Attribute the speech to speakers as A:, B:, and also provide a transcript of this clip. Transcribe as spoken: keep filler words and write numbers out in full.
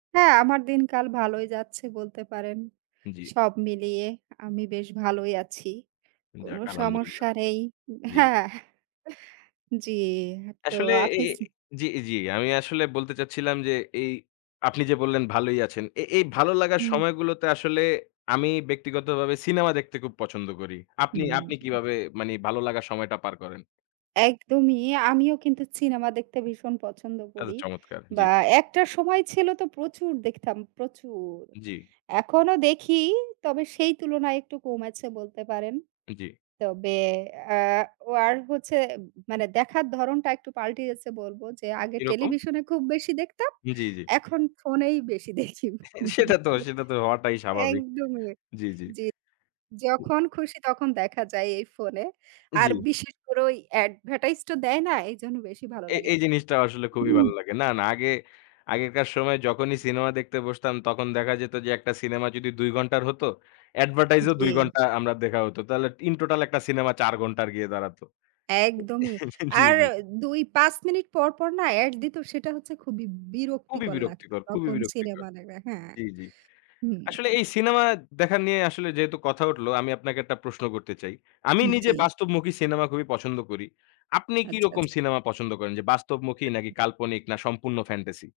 A: হ্যাঁ, আমার দিনকাল ভালোই যাচ্ছে বলতে পারেন।
B: জি।
A: সব মিলিয়ে আমি বেশ ভালোই আছি। কোনো
B: যাক, আলহামদুলিল্লাহ।
A: সমস্যা নেই
B: জি।
A: হ্যাঁ। এহ জি, তো
B: আসলে এ
A: আপনি স
B: এ জি, জি। আমি আসলে বলতে চাচ্ছিলাম যে, এই আপনি যে বললেন ভালোই আছেন, এ এই ভালো লাগার
A: হুম।
B: সময়গুলোতে আসলে, আমি ব্যক্তিগতভাবে সিনেমা দেখতে খুব পছন্দ করি। আপনি, আপনি,
A: হুম।
B: কিভাবে মানি ভালো লাগা সময়টা পার করেন?
A: একদমই। আমিও কিন্তু সিনেমা দেখতে ভীষণ পছন্দ
B: আচ্ছা,
A: করি।
B: চমৎকার! জি।
A: বা একটা সময় ছিল তো প্রচুর দেখতাম, প্রচুর!
B: জি।
A: এখনও দেখি, তবে সেই তুলনায় একটু কমেছে বলতে পারেন।
B: জি।
A: তবে অ্যাঁ ও আর হচ্ছে মানে, দেখার ধরণটা একটু পাল্টিয়েছে বলব যে, আগে
B: কিরকম?
A: টেলিভিশনে খুব বেশি দেখতাম,
B: জি, জি।
A: এখন ফোনেই বেশি দেখি।
B: সেটা তো সেটা তো হওয়াটাই স্বাভাবিক।
A: একদমই।
B: জি, জি।
A: জি। যখন খুশি তখন দেখা যায় এই ফোনে। আর
B: জি।
A: বিশেষ করে ওই অ্যাডভেরটাইজ তো দেয় না, এইজন্য বেশি ভালো
B: এ
A: লাগে।
B: এই জিনিসটা আসলে খুবই ভালো লাগে। না, না আগে, আগেকার সময়ে যখনই সিনেমা দেখতে বসতাম তখন দেখা যেত যে, একটা সিনেমা যদি দুই ঘণ্টার হতো, অ্যাডভেরটাইজ ও দুই
A: জি।
B: ঘণ্টা আমরা দেখা হতো। তাহলে ইন টোটাল, একটা সিনেমা চার ঘণ্টার গিয়ে দাঁড়াত।
A: একদমই।
B: জি,
A: আর
B: জি।
A: এ্যা দুই, পাঁচ মিনিট পর পর না? ad দিত, সেটা হচ্ছে খুবই
B: খুবই
A: বিরক্তিকর লাগত,
B: বিরক্তিকর খুবই
A: তখন
B: বিরক্তিকর।
A: সিনেমা দেখা হ্যাঁ।
B: জি, জি।
A: হুম।
B: আসলে এই সিনেমা দেখা নিয়ে আসলে যেহেতু কথা উঠলো, আমি আপনাকে একটা প্রশ্ন করতে চাই। আমি
A: হুম
B: নিজে
A: জি।
B: বাস্তবমুখী সিনেমা খুবই পছন্দ করি। আপনি
A: আচ্ছা,
B: কিরকম
A: আচ্ছা।
B: সিনেমা পছন্দ করেন? যে বাস্তবমুখী
A: হুম,
B: নাকি
A: হুম।
B: কাল্পনিক না সম্পূর্ণ ফ্যান্টাসি?